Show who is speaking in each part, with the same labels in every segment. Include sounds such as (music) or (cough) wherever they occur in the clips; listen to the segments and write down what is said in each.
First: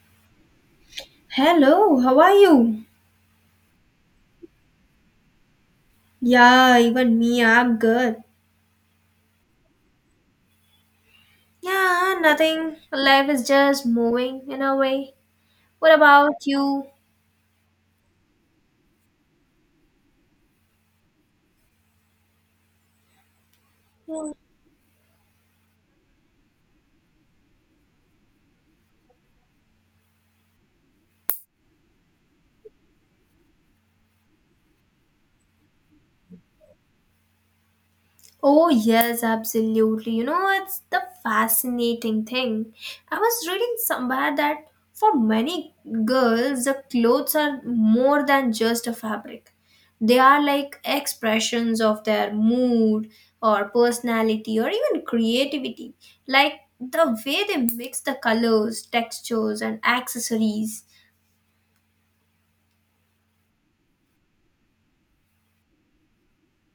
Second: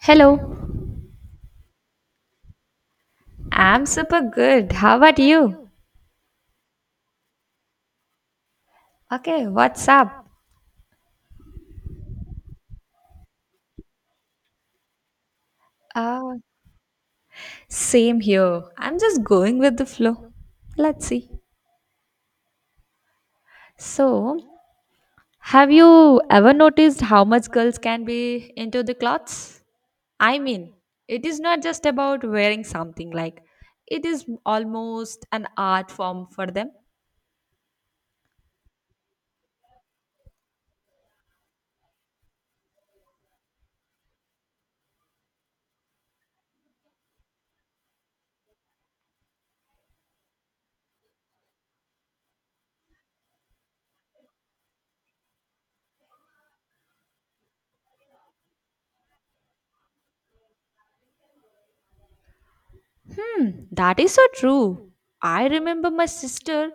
Speaker 1: Hello.
Speaker 2: Hello, how are you?
Speaker 1: I'm super good. How about you?
Speaker 2: Yeah, even me, I'm good.
Speaker 1: Okay, what's up?
Speaker 2: Yeah, nothing. Life is just moving in a way. What
Speaker 1: Uh,
Speaker 2: about you?
Speaker 1: same here. I'm just going with the flow. Let's see. So, have you ever noticed how much girls can be into the clothes? I mean, it is not just about wearing something like it is almost an art form for them.
Speaker 2: Oh, yes, absolutely. You know, it's the fascinating thing. I was reading somewhere that for many girls, the clothes are more than just a fabric, they are like expressions of their mood or personality or even creativity. Like the way they mix the colors, textures, and accessories.
Speaker 1: Hmm, that is so true. I remember my sister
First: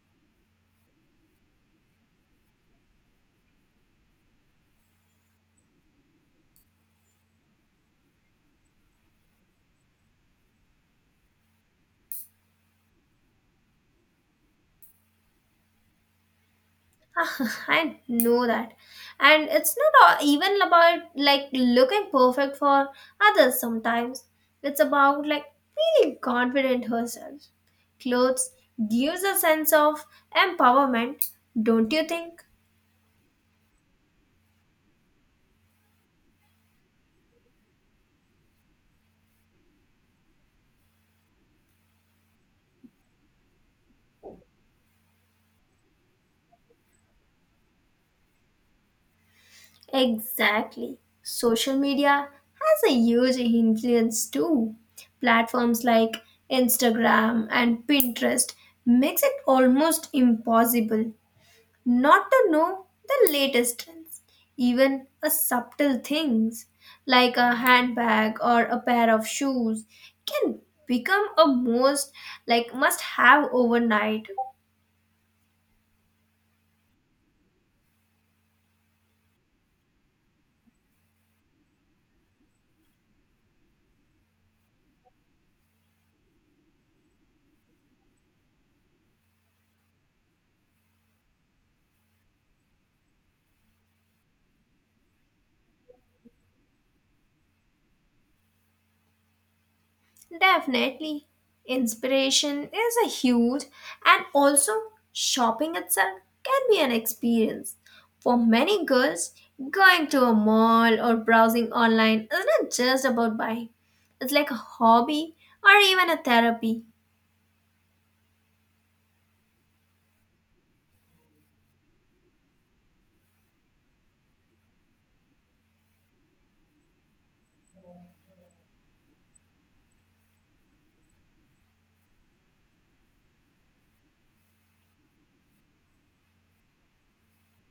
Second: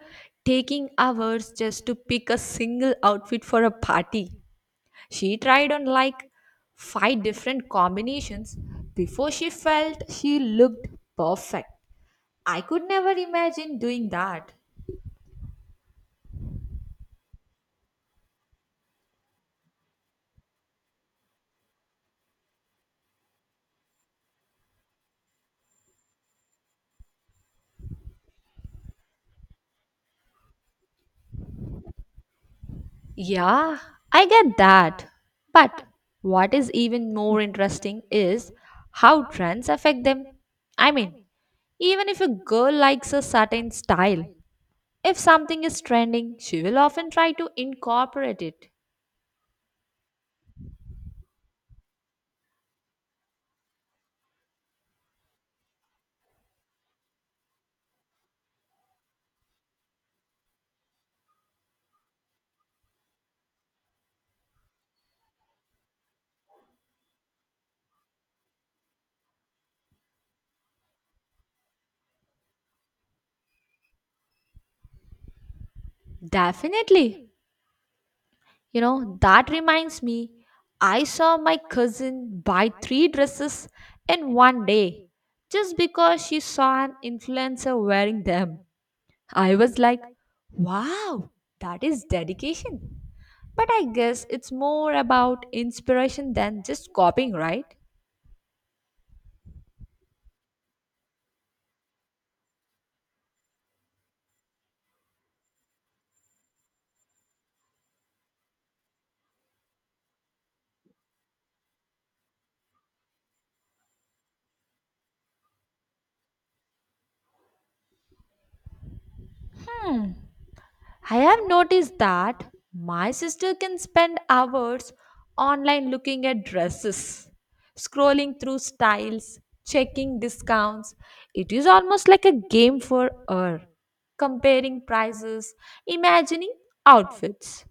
Speaker 1: taking hours just to pick a single outfit for a party. She tried on like five different combinations before she felt she looked perfect. I could never imagine doing that.
Speaker 2: I know that. And it's not even about like looking perfect for others sometimes. It's about like feeling confident herself. Clothes gives a sense of empowerment, don't you think?
Speaker 1: Yeah, I get that. But what is even more interesting is how trends affect them. I mean, even if a girl likes a certain style, if something is trending, she will often try to incorporate it.
Speaker 2: Exactly. Social media has a huge influence too. Platforms like Instagram and Pinterest makes it almost impossible not to know the latest trends, even a subtle things like a handbag or a pair of shoes can become a most like must have overnight.
Speaker 1: Definitely. That reminds me, I saw my cousin buy three dresses in one day just because she saw an influencer wearing them. I was like, wow, that is dedication. But I guess it's more about inspiration than just copying, right?
Speaker 2: Definitely, inspiration is a huge and also shopping itself can be an experience. For many girls, going to a mall or browsing online is not just about buying. It's like a hobby or even a therapy.
Speaker 1: Hmm. I have noticed that my sister can spend hours online looking at dresses, scrolling through styles, checking discounts. It is almost like a game for her, comparing prices, imagining outfits.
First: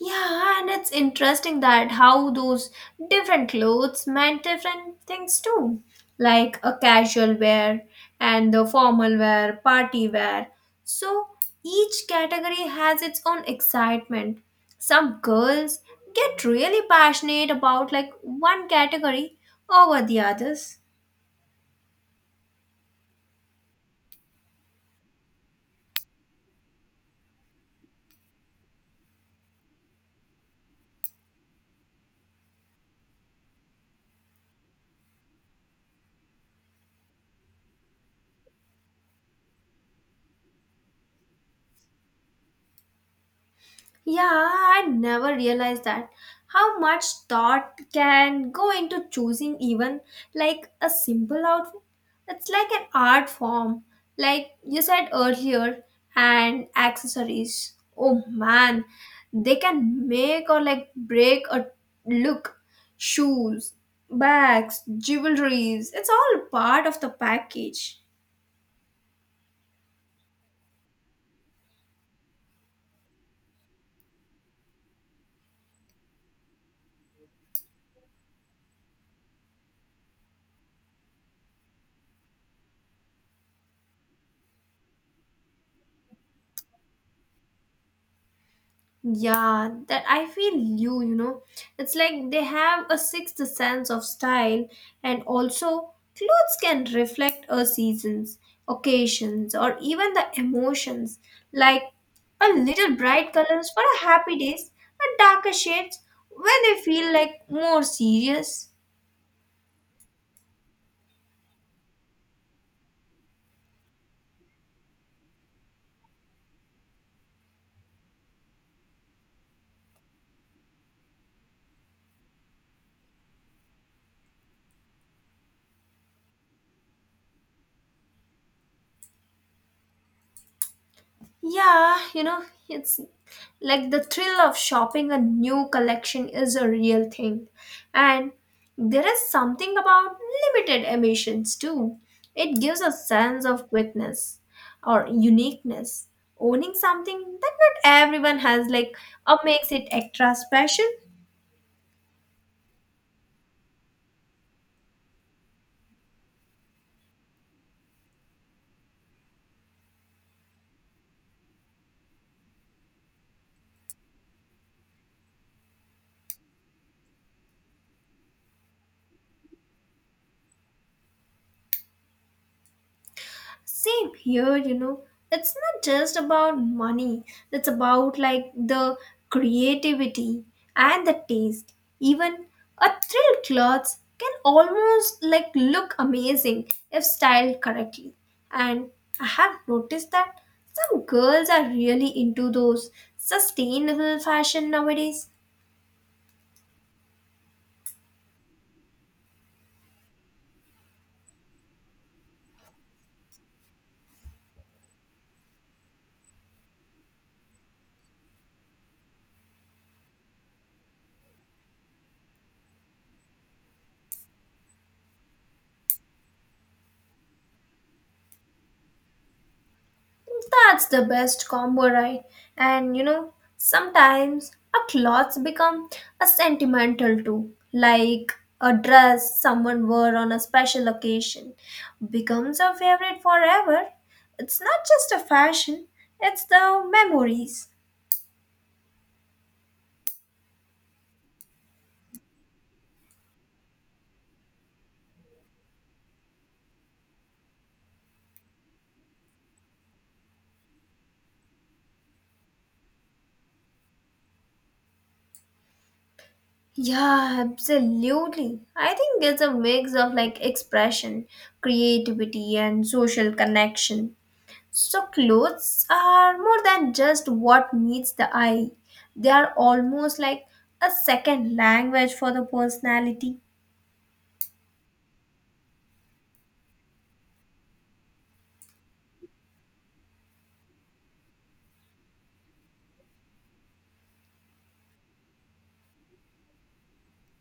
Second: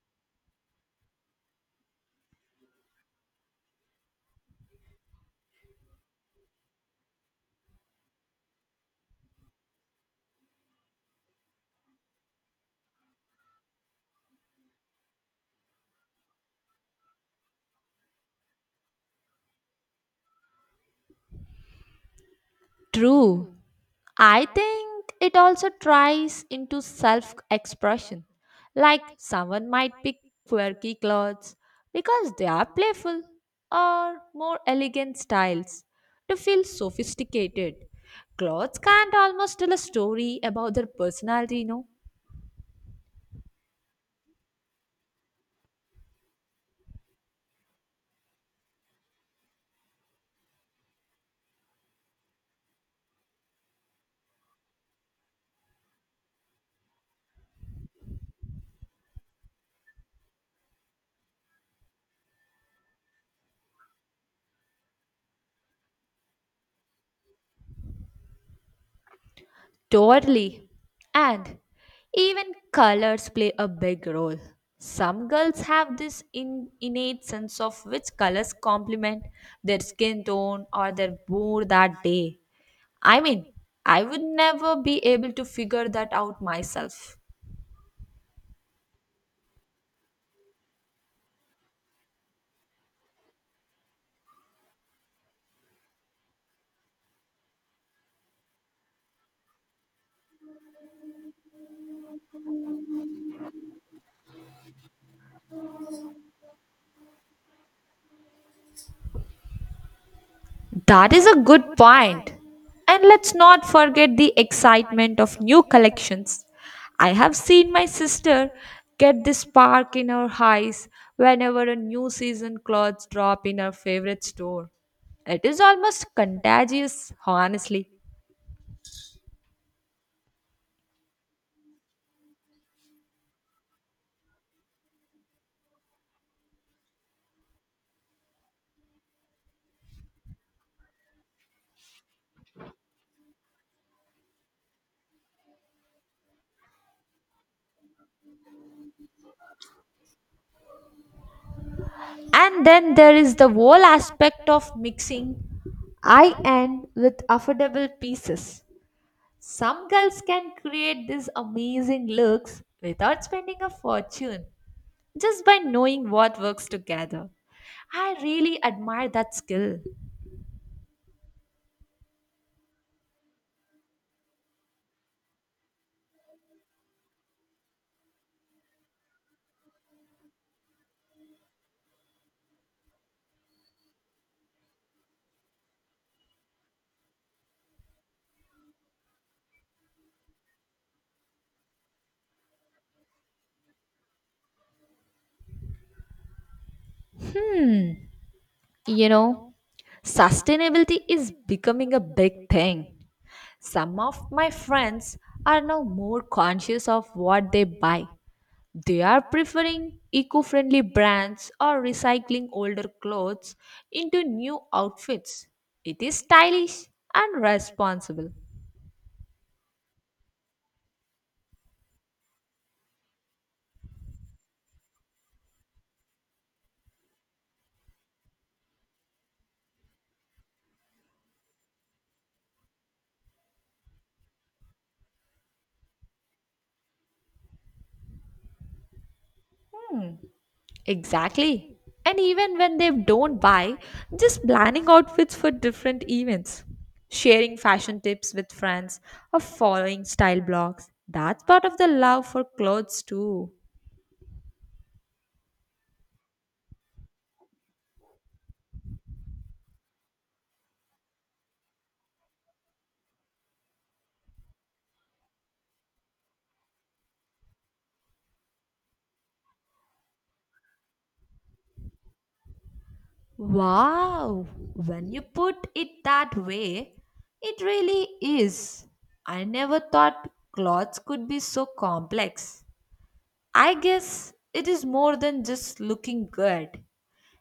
Speaker 2: Yeah, and it's interesting that how those different clothes meant different things too, like a casual wear and the formal wear, party wear. So each category has its own excitement. Some girls get really passionate about like one category over the others.
Speaker 1: True, I think it also tries into self expression. Like someone might pick quirky clothes because they are playful or more elegant styles to feel sophisticated. Clothes can't almost tell a story about their personality.
Speaker 2: Yeah, I never realized that. How much thought can go into choosing even like a simple outfit? It's like an art form, like you said earlier, and accessories. Oh man, they can make or like break a look. Shoes, bags, jewelries, it's all part of the package.
Speaker 1: Totally. And even colors play a big role. Some girls have this innate sense of which colors complement their skin tone or their mood that day. I mean, I would never be able to figure that out myself.
Speaker 2: Yeah, that I feel you, you know. It's like they have a sixth sense of style, and also clothes can reflect our seasons, occasions, or even the emotions. Like a little bright colors for a happy days, and darker shades when they feel like more serious.
Speaker 1: That is a good point. And let's not forget the excitement of new collections. I have seen my sister get this spark in her eyes whenever a new season clothes drop in her favorite store. It is almost contagious, honestly.
Speaker 2: Yeah, you know, it's like the thrill of shopping a new collection is a real thing. And there is something about limited emissions too. It gives a sense of quickness or uniqueness. Owning something that not everyone has, like, or makes it extra special.
Speaker 1: And then there is the whole aspect of mixing high end with affordable pieces. Some girls can create these amazing looks without spending a fortune, just by knowing what works together. I really admire that skill.
Speaker 2: Same here, you know. It's not just about money, it's about like the creativity and the taste. Even a thrill clothes can almost like look amazing if styled correctly. And I have noticed that some girls are really into those sustainable fashion nowadays.
Speaker 1: Hmm, you know, sustainability is becoming a big thing. Some of my friends are now more conscious of what they buy. They are preferring eco friendly brands or recycling older clothes into new outfits. It is stylish and responsible.
Speaker 2: That's the best combo, right? And you know, sometimes our clothes become a sentimental too, like a dress someone wore on a special occasion becomes a favorite forever. It's not just a fashion, it's the memories.
Speaker 1: Exactly. And even when they don't buy, just planning outfits for different events, sharing fashion tips with friends, or following style blogs, that's part of the love for clothes too.
Speaker 2: Yeah, absolutely. I think it's a mix of like expression, creativity, and social connection. So, clothes are more than just what meets the eye, they are almost like a second language for the personality.
Speaker 1: Wow, when you put it that way, it really is. I never thought clothes could be so complex. I guess it is more than just looking good.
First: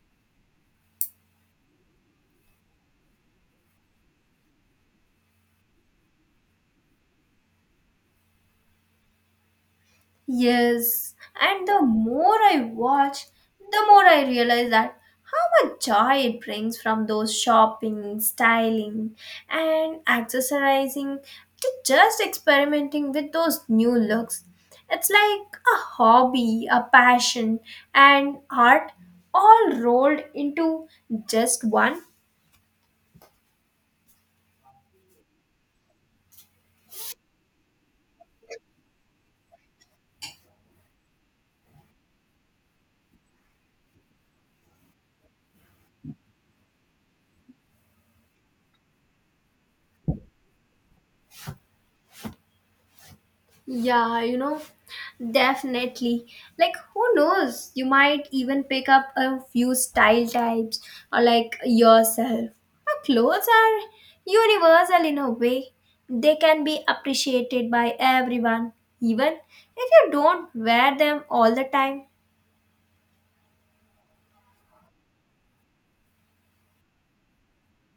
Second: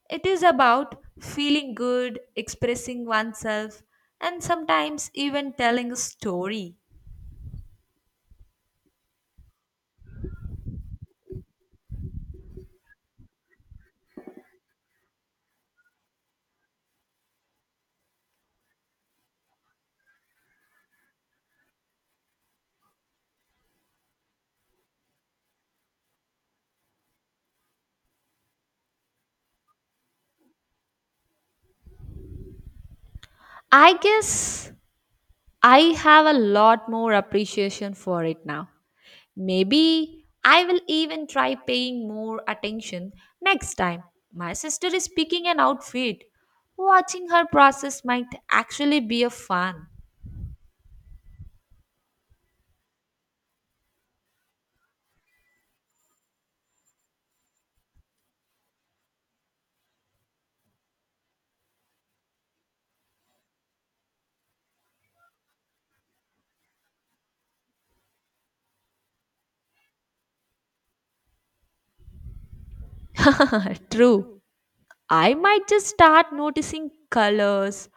Speaker 1: It is about feeling good, expressing oneself, and sometimes even telling a story.
Speaker 2: Yes, and the more I watch, the more I realize that how much joy it brings from those shopping, styling, and accessorizing to just experimenting with those new looks. It's like a hobby, a passion, and art all rolled into just one.
Speaker 1: I guess I have a lot more appreciation for it now. Maybe I will even try paying more attention next time. My sister is picking an outfit. Watching her process might actually be a fun.
Speaker 2: Yeah, you know, definitely. Like, who knows? You might even pick up a few style types or like yourself. Our clothes are universal in a way, they can be appreciated by everyone, even if you don't wear them all the time.
Speaker 1: (laughs) True. I might just start noticing colors,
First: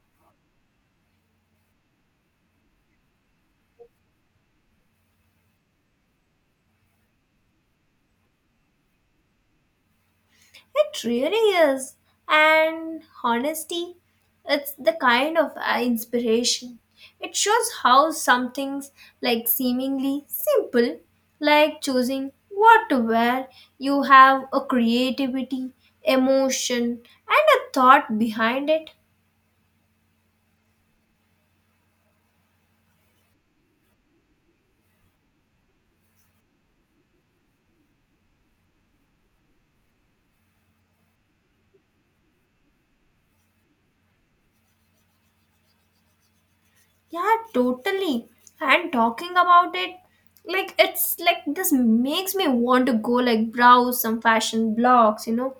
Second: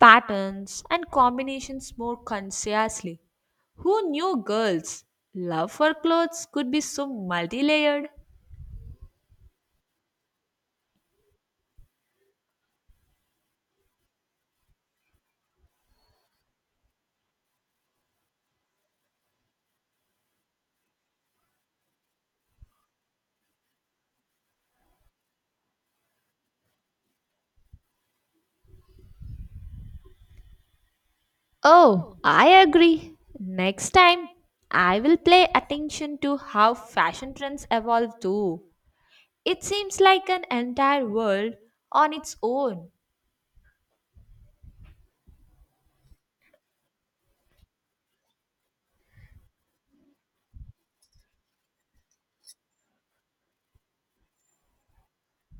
Speaker 1: patterns, and combinations more consciously. Who knew girls' love for clothes could be so multi layered?
Speaker 2: It really is. And honesty, it's the kind of inspiration. It shows how some things, like seemingly simple, like choosing what to wear, you have a creativity, emotion, and a thought behind it.
Speaker 1: Oh, I agree. Next time, I will pay attention to how fashion trends evolve too. It seems like an entire world on its own.
Speaker 2: Yeah, totally. And talking about it, like it's like this makes me want to go like browse some fashion blogs, you know.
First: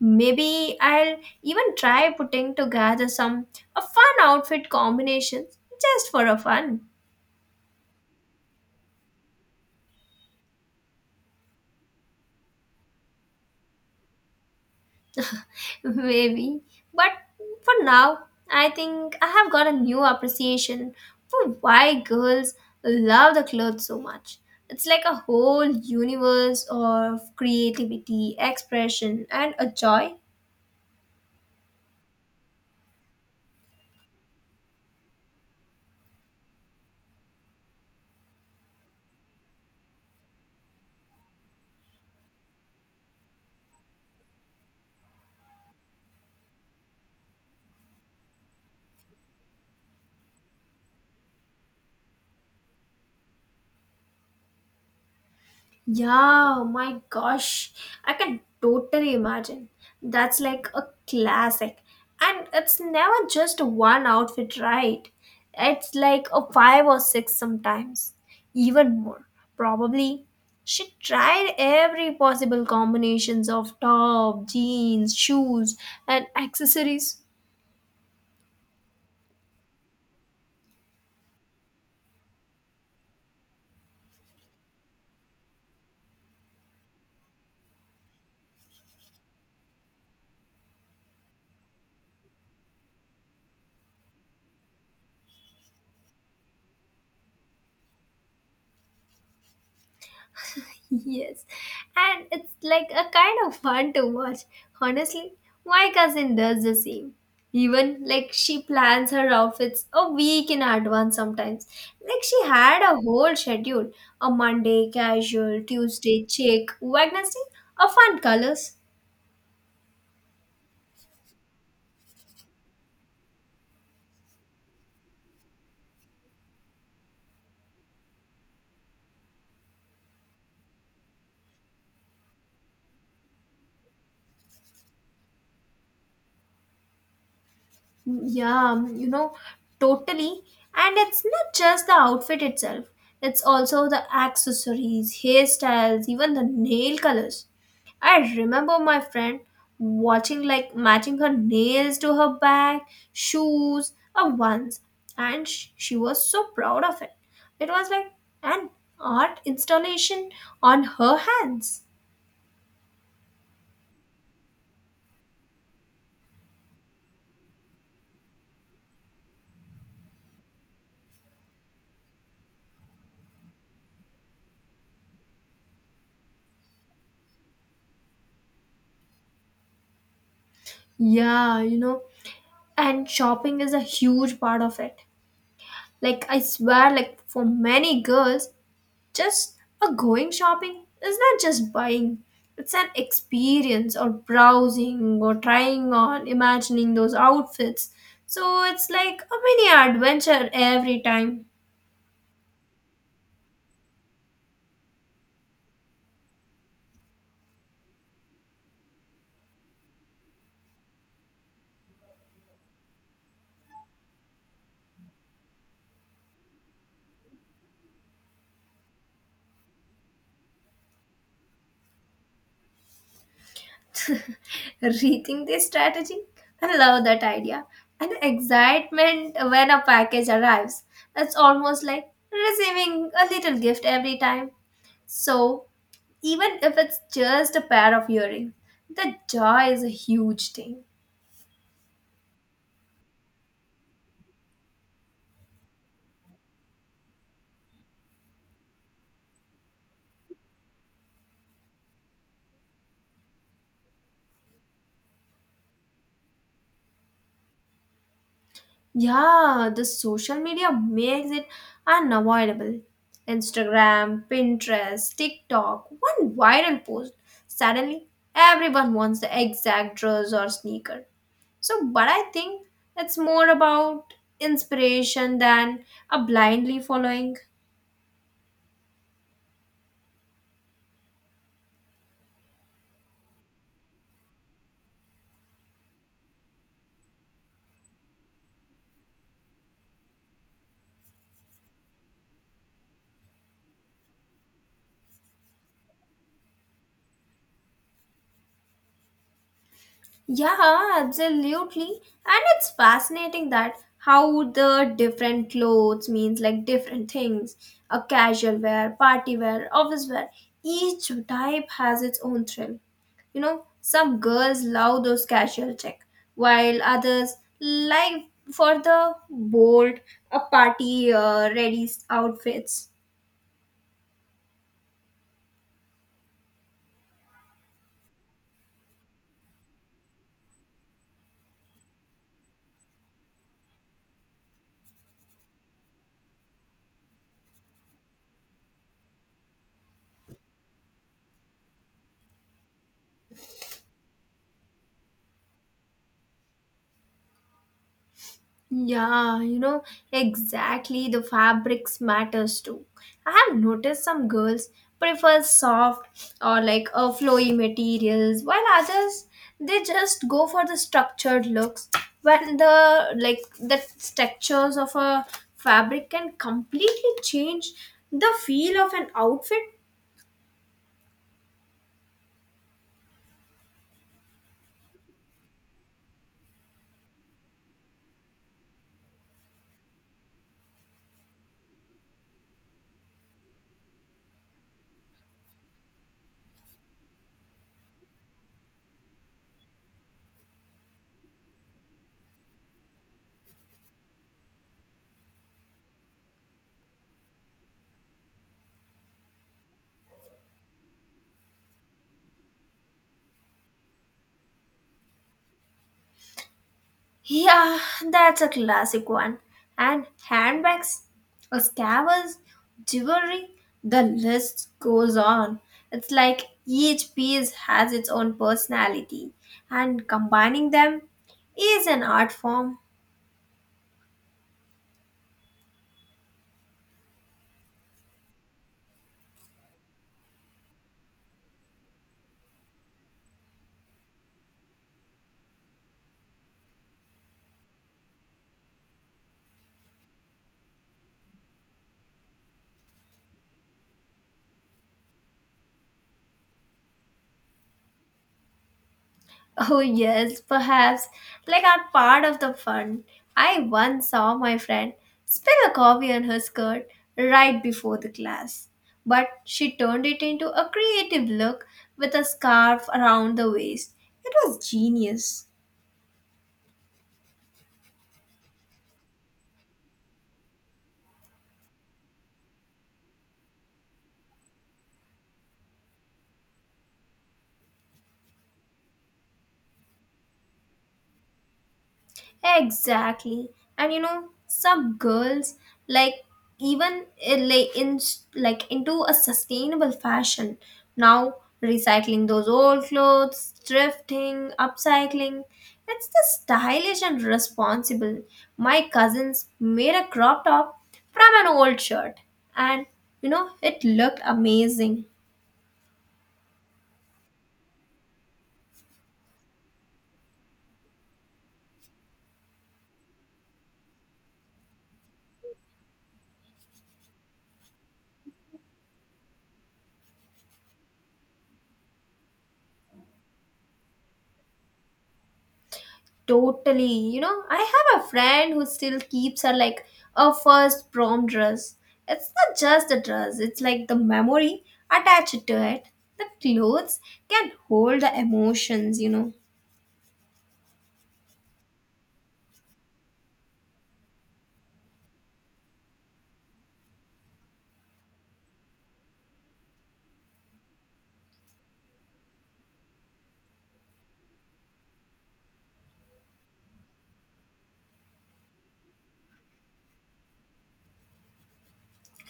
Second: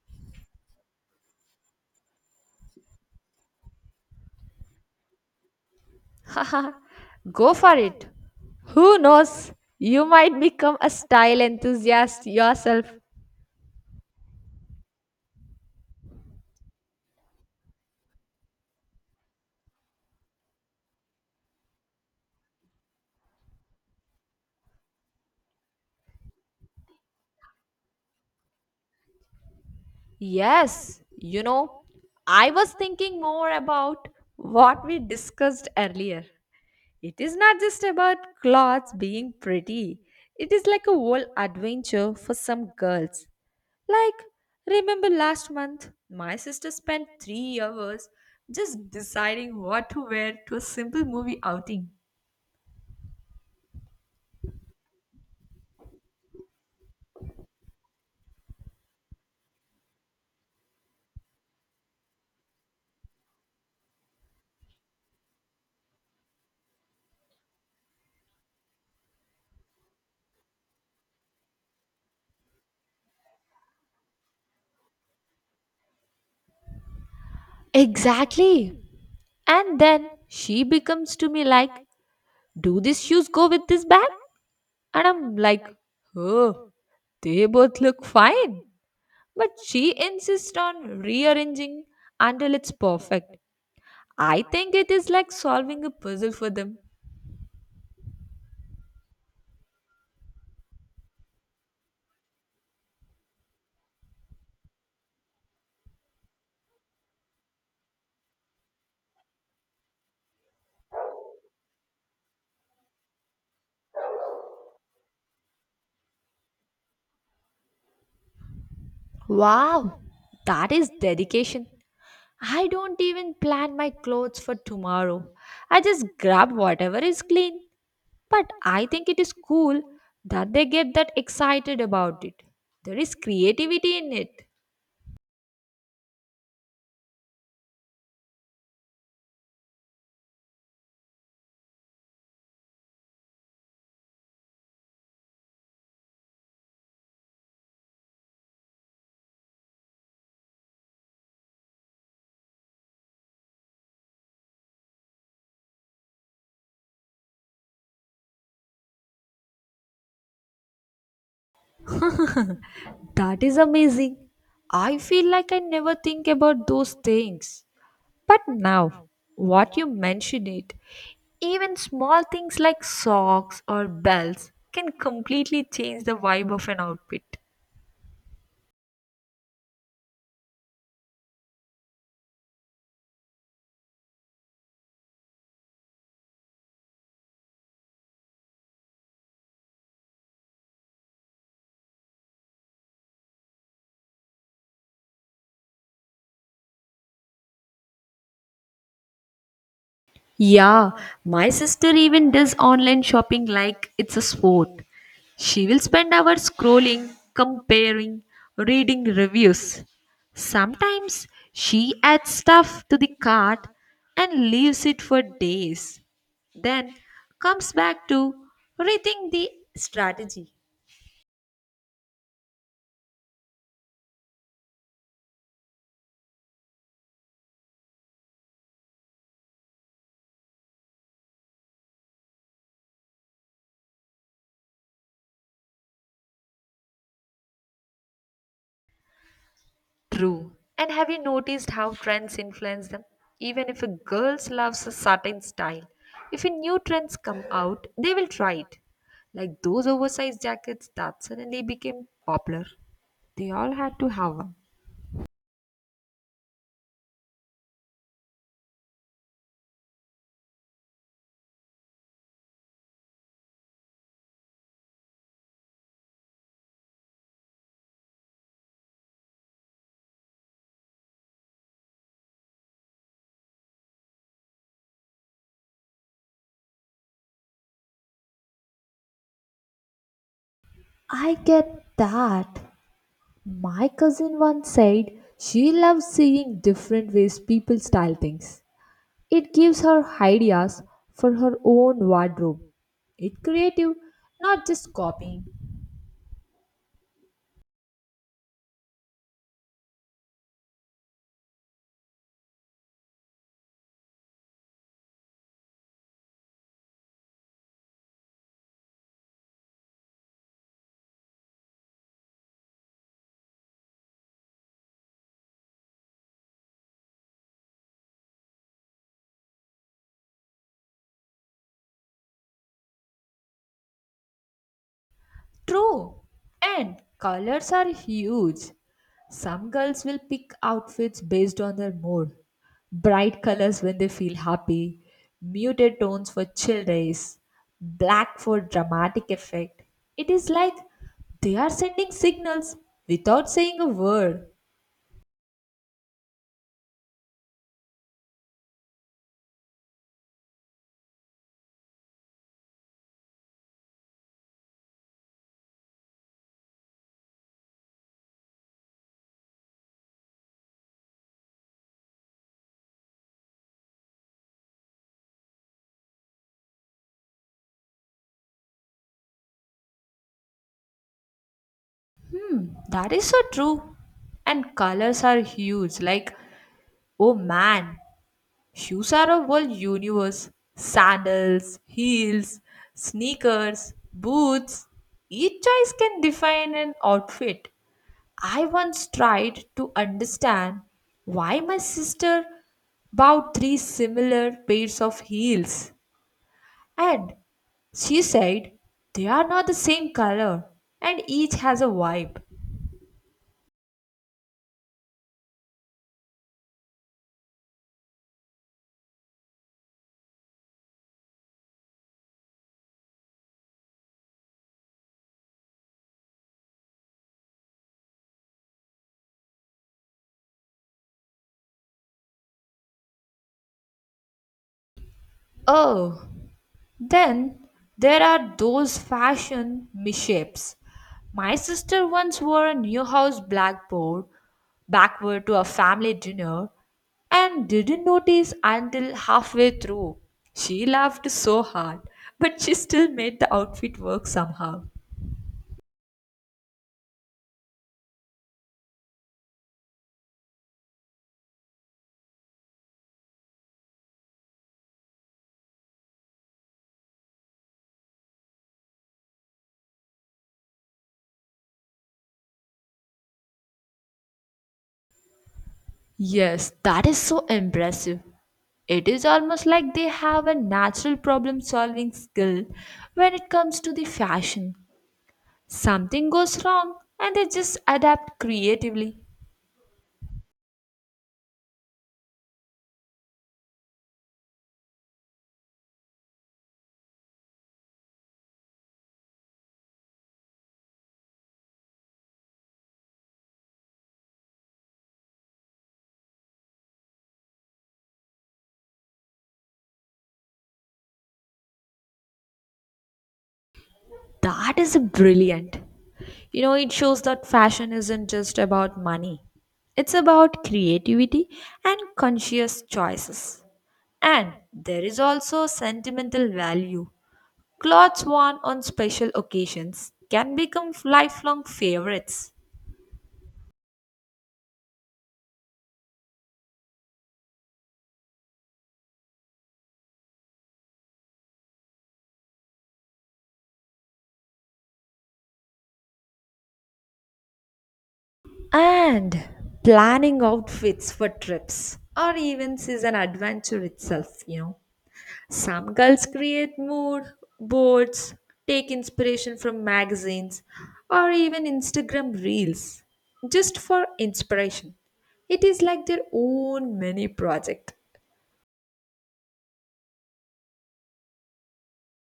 Speaker 2: Maybe I'll even try putting together some a fun outfit combinations just for
Speaker 1: (laughs)
Speaker 2: a
Speaker 1: Haha,
Speaker 2: fun.
Speaker 1: go for it. Who knows? You might become a style enthusiast yourself.
Speaker 2: (laughs) Maybe. But for now, I think I have got a new appreciation for why girls love the clothes so much. It's like a whole universe of creativity, expression, and a joy.
Speaker 1: Yes, I was thinking more about what we discussed earlier. It is not just about clothes being pretty, it is like a whole adventure for some girls. Like, remember last month, my sister spent 3 hours just deciding what to wear to a simple movie outing.
Speaker 2: Yeah, oh my gosh. I can totally imagine. That's like a classic. And it's never just one outfit, right? It's like a five or six sometimes. Even more, probably. She tried every possible combinations of top, jeans, shoes, and accessories.
Speaker 1: Exactly. And then she becomes to me like, do these shoes go with this bag? And I'm like, oh, they both look fine. But she insists on rearranging until it's perfect. I think it is like solving a puzzle for them.
Speaker 2: (laughs) Yes, and it's like a kind of fun to watch. Honestly, my cousin does the same. Even like she plans her outfits a week in advance sometimes. Like she had a whole schedule a Monday casual, Tuesday chic, Wednesday a fun colors.
Speaker 1: Wow, that is dedication. I don't even plan my clothes for tomorrow. I just grab whatever is clean. But I think it is cool that they get that excited about it. There is creativity in it.
Speaker 2: Yeah, you know, totally. And it's not just the outfit itself, it's also the accessories, hairstyles, even the nail colors. I remember my friend watching like matching her nails to her bag, shoes, or ones, and she was so proud of it. It was like an art installation on her hands.
Speaker 1: That is amazing. I feel like I never think about those things. But now, what you mention it, even small things like socks or bells can completely change the vibe of an outfit.
Speaker 2: Yeah, you know, and shopping is a huge part of it. Like, I swear, like, for many girls, just a going shopping is not just buying, it's an experience or browsing or trying on, imagining those outfits. So, it's like a mini adventure
Speaker 1: Yeah,
Speaker 2: every time.
Speaker 1: my sister even does online shopping like it's a sport. She will spend hours scrolling, comparing, reading reviews. Sometimes she adds stuff to the cart and leaves it for days, then comes back to rethink the strategy.
Speaker 2: (laughs) Rethink this strategy? I love that idea. And the excitement when a package arrives. It's almost like receiving a little gift every time. So, even if it's just a pair of earrings, the joy is a huge
Speaker 1: True.
Speaker 2: thing.
Speaker 1: And have you noticed how trends influence them? Even if a girl loves a certain style, if a new trends come out, they will try it. Like those oversized jackets that suddenly became popular. They all had to have one.
Speaker 2: Yeah, the social media makes it unavoidable. Instagram, Pinterest, TikTok. One viral post, suddenly everyone wants the exact dress or sneaker. So but I think it's more about inspiration than a blindly following.
Speaker 1: I get that. My cousin once said she loves seeing different ways people style things. It gives her ideas for her own wardrobe. It's creative, not just copying.
Speaker 2: Yeah, absolutely. And it's fascinating that how the different clothes means like different things. A casual wear, party wear, office wear. Each type has its own thrill. You know, some girls love those casual check, while others like for the bold, a party ready outfits.
Speaker 1: True. And colors are huge. Some girls will pick outfits based on their mood. Bright colors when they feel happy, muted tones for chill days, black for dramatic effect. It is like they are sending signals without saying a word.
Speaker 2: Yeah, you know, exactly the fabrics matters too. I have noticed some girls prefer soft or like a flowy materials while others they just go for the structured looks when the like the textures of a fabric can completely change the feel of an outfit.
Speaker 1: Hmm, that is so true. And colors are huge. Like, oh man, shoes are a whole universe. Sandals, heels, sneakers, boots. Each choice can define an outfit. I once tried to understand why my sister bought three similar pairs of heels, and she said they are not the same color and each has a vibe.
Speaker 2: Yeah, that's a classic one. And handbags, or scarves, jewelry, the list goes on. It's like each piece has its own personality, and combining them is an art form.
Speaker 1: Oh, then there are those fashion misshapes. My sister once wore a Newhouse house blackboard backward to a family dinner and didn't notice until halfway through. She laughed so hard, but she still made the outfit work somehow.
Speaker 2: (laughs) Oh, yes, perhaps. Like are part of the fun. I once saw my friend spill a coffee on her skirt right before the class. But she turned it into a creative look with a scarf around the waist. It was genius.
Speaker 1: Yes, that is so impressive. It is almost like they have a natural problem solving skill when it comes to the fashion. Something goes wrong and they just adapt creatively.
Speaker 2: Exactly. And you know, some girls like even in like into a sustainable fashion now recycling those old clothes, thrifting, upcycling. It's the stylish and responsible. My cousins made a crop top from an old shirt and you know, it looked
Speaker 1: That is
Speaker 2: amazing.
Speaker 1: brilliant. It shows that fashion isn't just about money, it's about creativity and conscious choices. And there is also sentimental value. Clothes worn on special occasions can become lifelong favorites.
Speaker 2: Totally. You know, I have a friend who still keeps her like a first prom dress. It's not just a dress, it's like the memory attached to it. The clothes can hold the emotions, you know.
Speaker 1: And planning outfits for trips or events is an adventure itself. Some girls create mood boards, take inspiration from magazines, or even Instagram reels just for inspiration. It is like their own mini project.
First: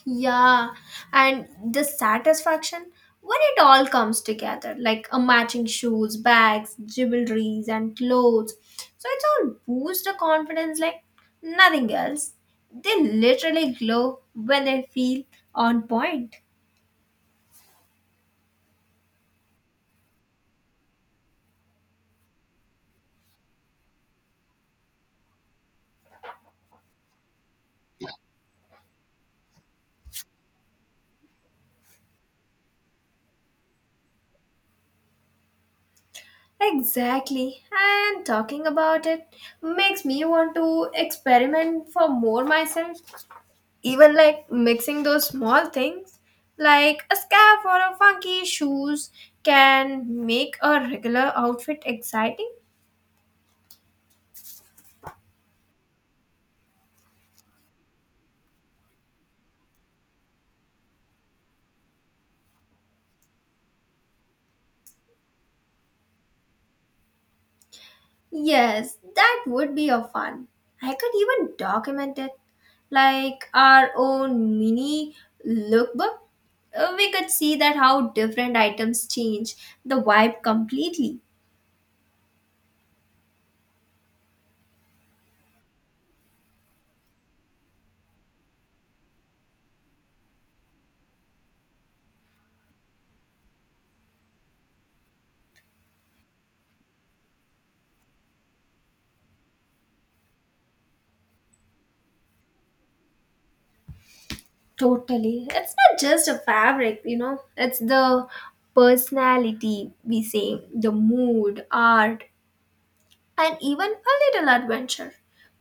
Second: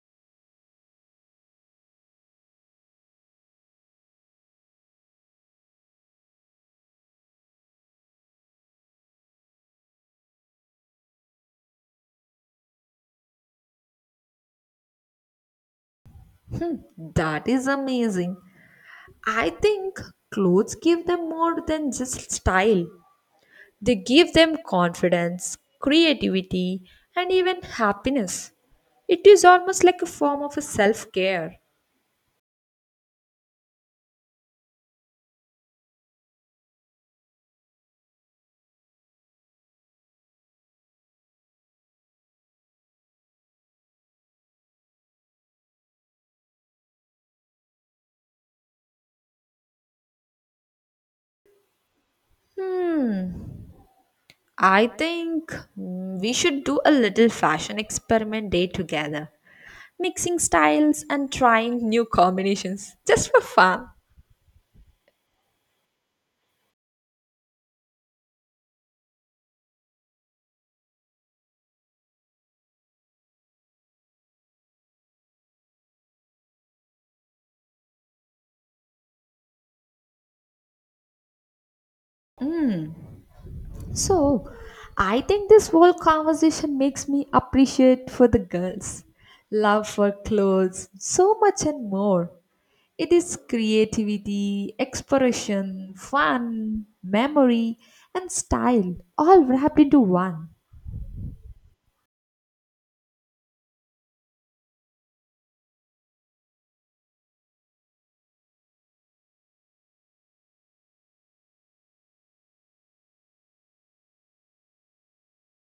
Speaker 2: Yeah, and the satisfaction when it all comes together like a matching shoes, bags, jewelries, and clothes. So it's all boost the confidence like nothing else. They literally glow when they feel on point.
Speaker 1: Hmm, that is amazing. I think clothes give them more than just style, they give them confidence, creativity, and even happiness. It is almost like a form of a self care.
Speaker 2: Exactly. And talking about it makes me want to experiment for more myself. Even like mixing those small things like a scarf or a funky shoes can make a regular outfit exciting.
Speaker 1: Hmm. I think we should do a little fashion experiment day together, mixing styles and trying new combinations just for fun.
Speaker 2: Yes, that would be a fun. I could even document it like our own mini lookbook. We could see that how different items change the vibe completely.
Speaker 1: Mm. So, I think this whole conversation makes me appreciate for the girls, love for clothes, so much and more. It is creativity, exploration, fun, memory, and style all wrapped into one.
Speaker 2: Totally. It's not just a fabric, you know, it's the personality, we say, the mood, art, and even a little adventure.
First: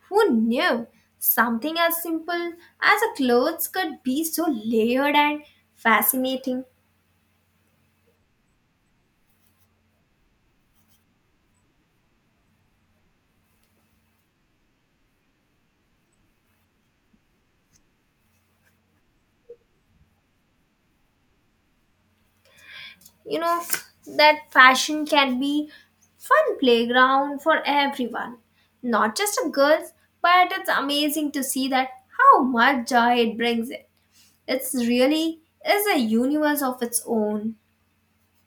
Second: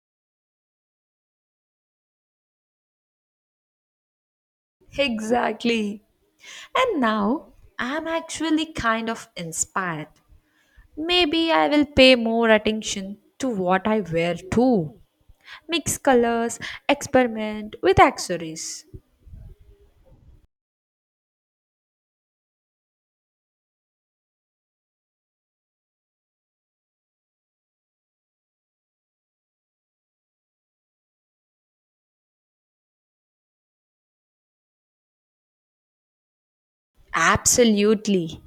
Speaker 2: Who knew something as simple as a clothes could be so layered and
Speaker 1: Exactly.
Speaker 2: fascinating?
Speaker 1: And now I'm actually kind of inspired. Maybe I will pay more attention to what I wear too. Mix colors, experiment with accessories.
Speaker 2: You know, that fashion can be fun playground for everyone, not just the girls, but it's amazing to see that how much joy it brings. It's really is a universe of its own.
Speaker 1: Absolutely.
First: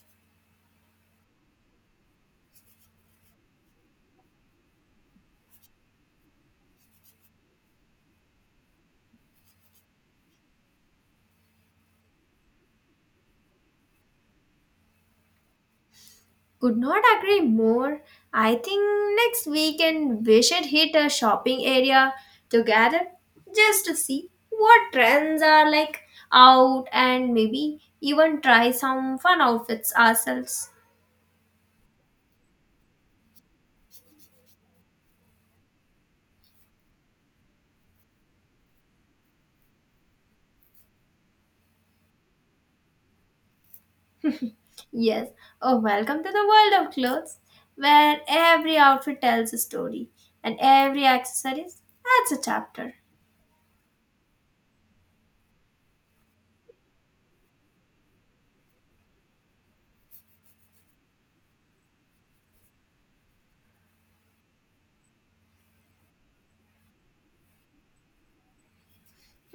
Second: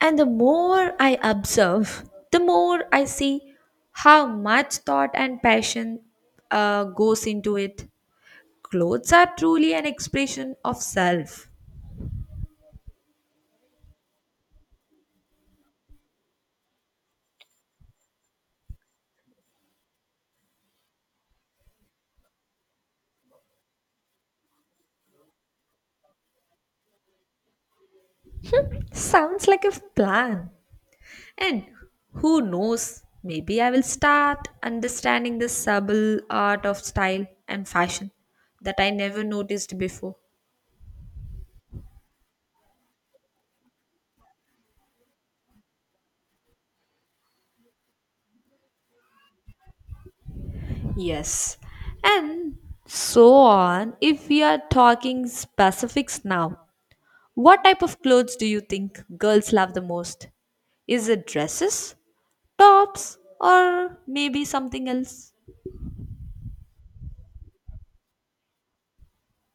Speaker 1: And the more I observe, the more I see how much thought and passion goes into it. Clothes are truly an expression of self.
Speaker 2: Could not agree more. I think next weekend we should hit a shopping area together just to see what trends are like out and maybe even try some fun
Speaker 1: Sounds like a
Speaker 2: outfits
Speaker 1: plan.
Speaker 2: ourselves.
Speaker 1: And who knows, maybe I will start understanding the subtle art of style and fashion that I never noticed before.
Speaker 2: Yes, oh, welcome to the world of clothes where every outfit tells a story and every
Speaker 1: Yes.
Speaker 2: accessory adds a
Speaker 1: And
Speaker 2: chapter.
Speaker 1: so on, if we are talking specifics now, what type of clothes do you think girls love the most? Is it dresses, tops, or maybe something else?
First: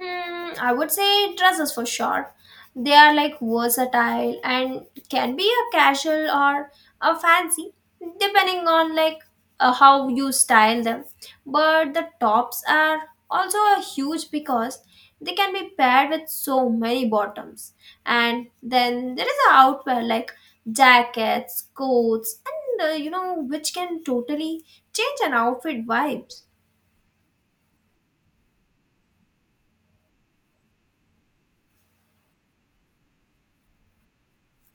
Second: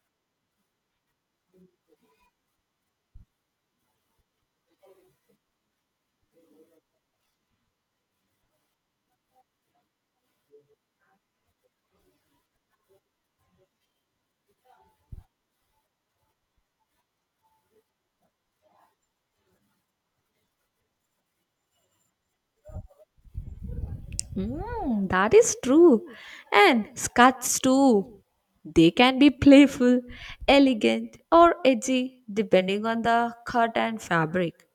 Speaker 2: Hmm, I would say dresses for sure. They are like versatile and can be a casual or a fancy depending on like how you style them. But the tops are also a huge because they can be paired with so many bottoms. And then there is a outwear like jackets, coats and you know which can totally
Speaker 1: Mm,
Speaker 2: change
Speaker 1: that
Speaker 2: an
Speaker 1: is
Speaker 2: outfit
Speaker 1: true.
Speaker 2: vibes.
Speaker 1: And skirts too. They can be playful, elegant, or edgy depending on the cut and fabric.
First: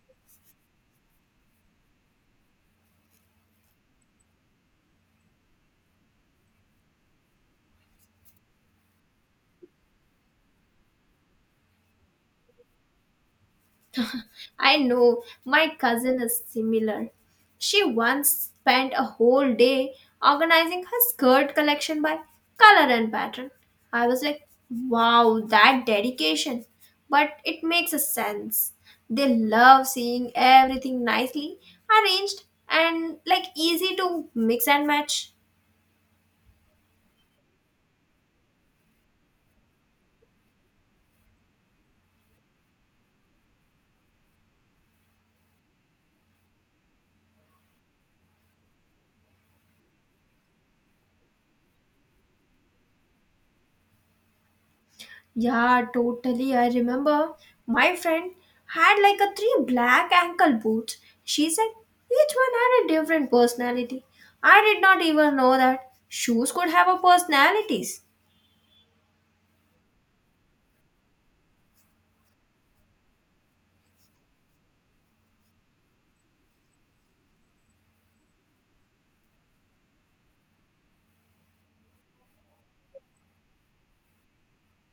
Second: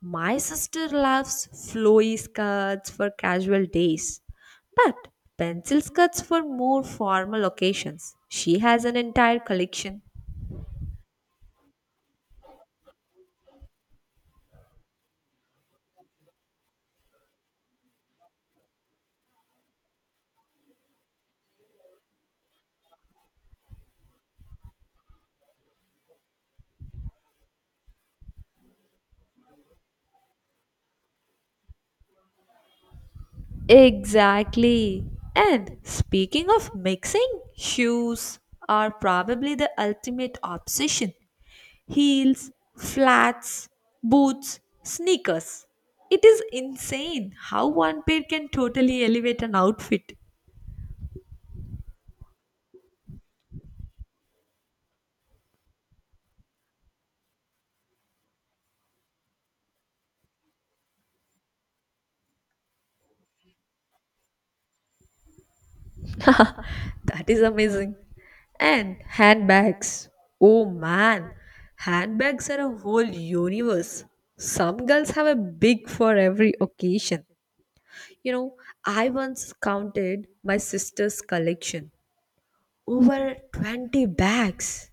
Speaker 1: My sister loves flowy skirts for casual days, but pencil skirts for more formal occasions. She has an entire collection.
Speaker 2: I know my cousin is similar. She once spent a whole day organizing her skirt collection by color and pattern. I was like, wow, that dedication. But it makes a sense. They love seeing everything nicely arranged and like easy to mix and
Speaker 1: Exactly.
Speaker 2: match.
Speaker 1: And speaking of mixing, shoes are probably the ultimate obsession. Heels, flats, boots, sneakers. It is insane how one pair can totally elevate an outfit.
Speaker 2: Yeah, totally. I remember my friend had like a three black ankle boots. She said each one had a different personality. I did not even know that shoes could have a
Speaker 1: That is amazing.
Speaker 2: personalities.
Speaker 1: And handbags. Oh man, handbags are a whole universe. Some girls have a big for every occasion. You know, I once counted my sister's collection over 20 bags.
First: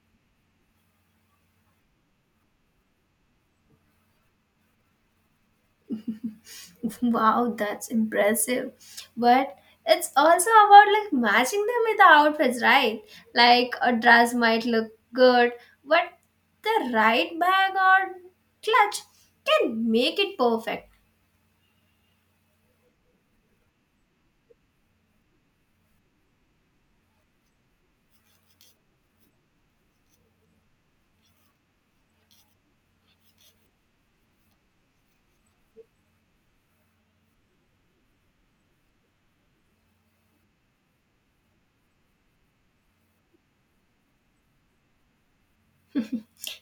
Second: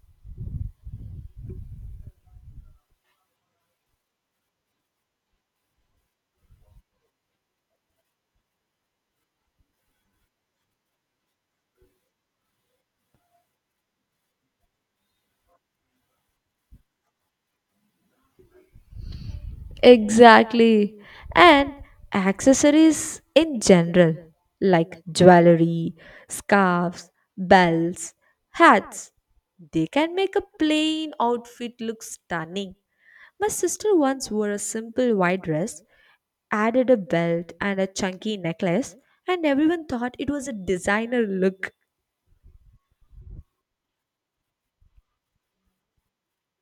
Speaker 2: (laughs) Wow, that's impressive. But it's also about like matching them with the outfits, right? Like a dress might look good, but the right bag or clutch can make it perfect.
Speaker 1: Exactly. And accessories in general, like jewelry, scarves, belts, hats, they can make a plain outfit look stunning. My sister once wore a simple white dress, added a belt and a chunky necklace, and everyone thought it was a designer look.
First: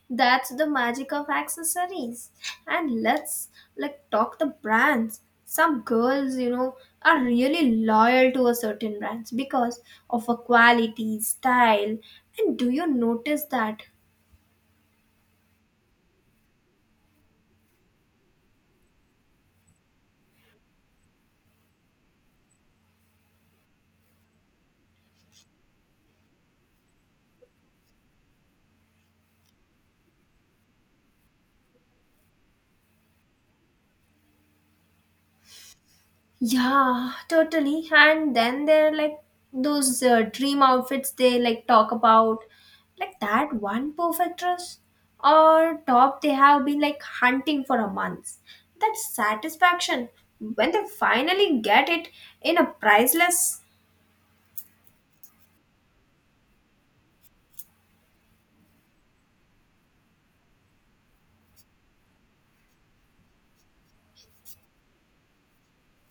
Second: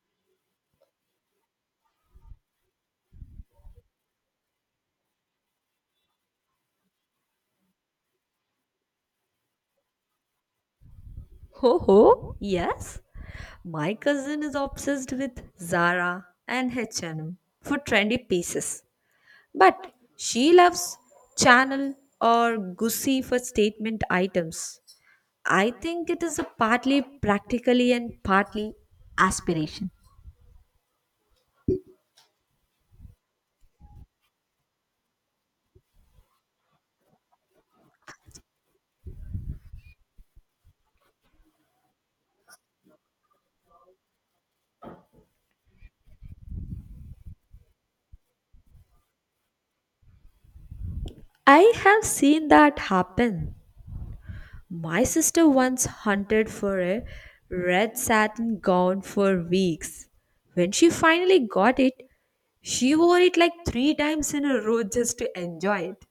Speaker 2: That's the magic of accessories. And let's like talk the brands. Some girls, you know, are really loyal to a certain brands because of a quality,
Speaker 1: Ho
Speaker 2: style.
Speaker 1: ho,
Speaker 2: And do you
Speaker 1: yes.
Speaker 2: notice that.
Speaker 1: My cousin is obsessed with Zara and H&M for trendy pieces. But she loves Chanel or Gucci for statement items. I think it is a partly practically and partly aspiration.
Speaker 2: Yeah, totally. And then there are like those dream outfits they like talk about, like that one perfect dress or top they have been like hunting for a month. That satisfaction when they finally
Speaker 1: I
Speaker 2: get
Speaker 1: have
Speaker 2: it
Speaker 1: seen
Speaker 2: in a
Speaker 1: that happen.
Speaker 2: priceless.
Speaker 1: My sister once hunted for a red satin gown for weeks. When she finally got it, she wore it like three times in a row just to enjoy it.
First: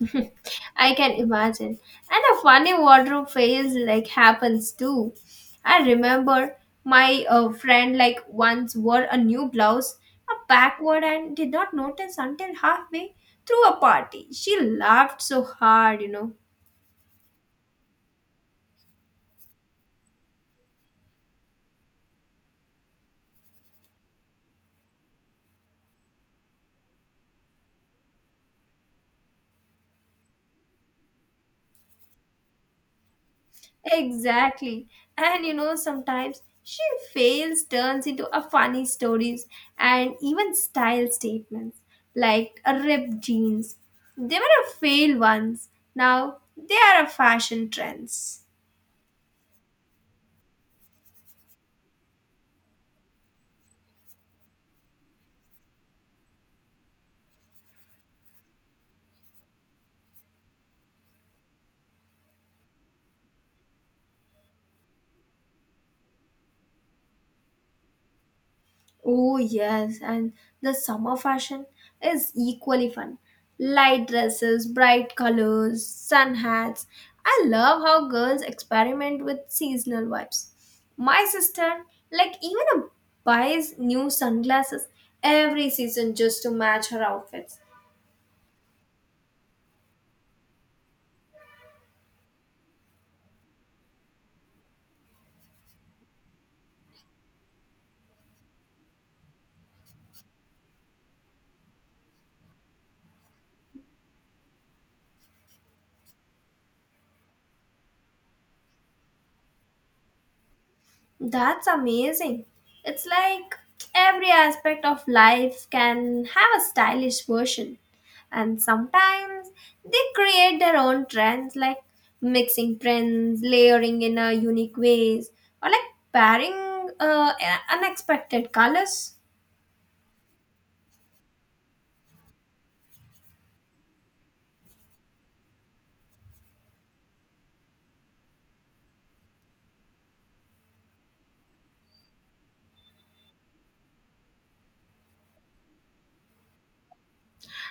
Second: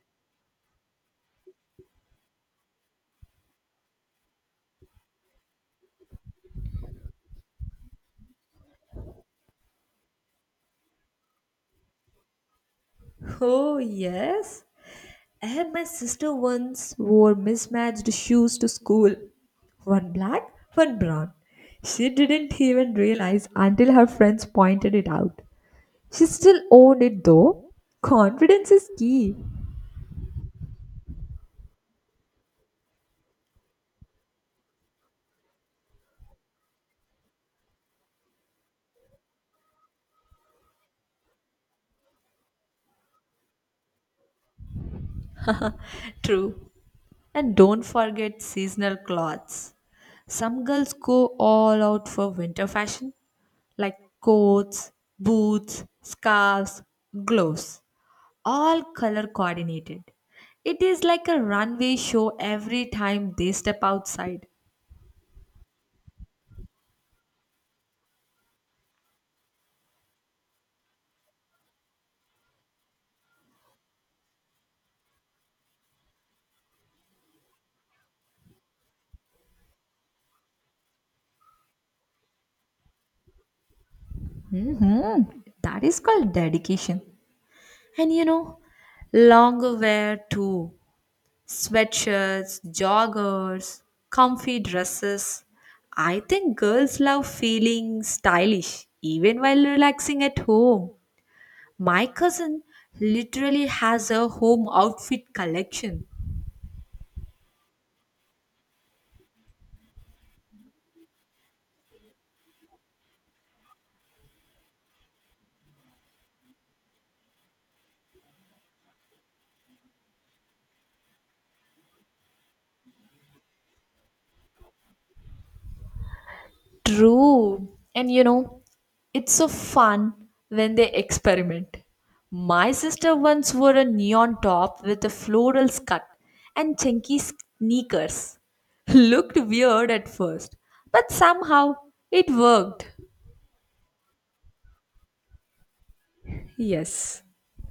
Speaker 2: (laughs) I can imagine. And a funny wardrobe phase like happens too. I remember my friend like once wore a new blouse, a backward and did not notice until halfway through a
Speaker 1: Oh,
Speaker 2: party. She
Speaker 1: yes.
Speaker 2: laughed so
Speaker 1: And my
Speaker 2: hard, you know.
Speaker 1: sister once wore mismatched shoes to school one black, one brown. She didn't even realize until her friends pointed it out. She still owned it though. Confidence is key.
Speaker 2: Exactly. And you know, sometimes she fails turns into a funny stories and even style statements like a ripped jeans. They were a fail once. Now
Speaker 1: True.
Speaker 2: they are a
Speaker 1: And
Speaker 2: fashion
Speaker 1: don't forget
Speaker 2: trends.
Speaker 1: seasonal clothes. Some girls go all out for winter fashion, like coats, boots, scarves, gloves, all color coordinated. It is like a runway show every time they step outside.
Speaker 2: Oh, yes, and the summer fashion is equally fun. Light dresses, bright colors, sun hats. I love how girls experiment with seasonal vibes. My sister, like, even a buys new sunglasses every
Speaker 1: That is
Speaker 2: season
Speaker 1: called
Speaker 2: just to match
Speaker 1: dedication.
Speaker 2: her outfits.
Speaker 1: And longer wear too. Sweatshirts, joggers, comfy dresses. I think girls love feeling stylish even while relaxing at home. My cousin literally has a home outfit collection.
Speaker 2: That's amazing. It's like every aspect of life can have a stylish version. And sometimes they create their own trends like mixing prints, layering in a unique ways, or like pairing
Speaker 1: True. And
Speaker 2: unexpected colors.
Speaker 1: it's so fun when they experiment. My sister once wore a neon top with a floral skirt and chunky sneakers. (laughs) Looked weird at first, but somehow it worked. Yes.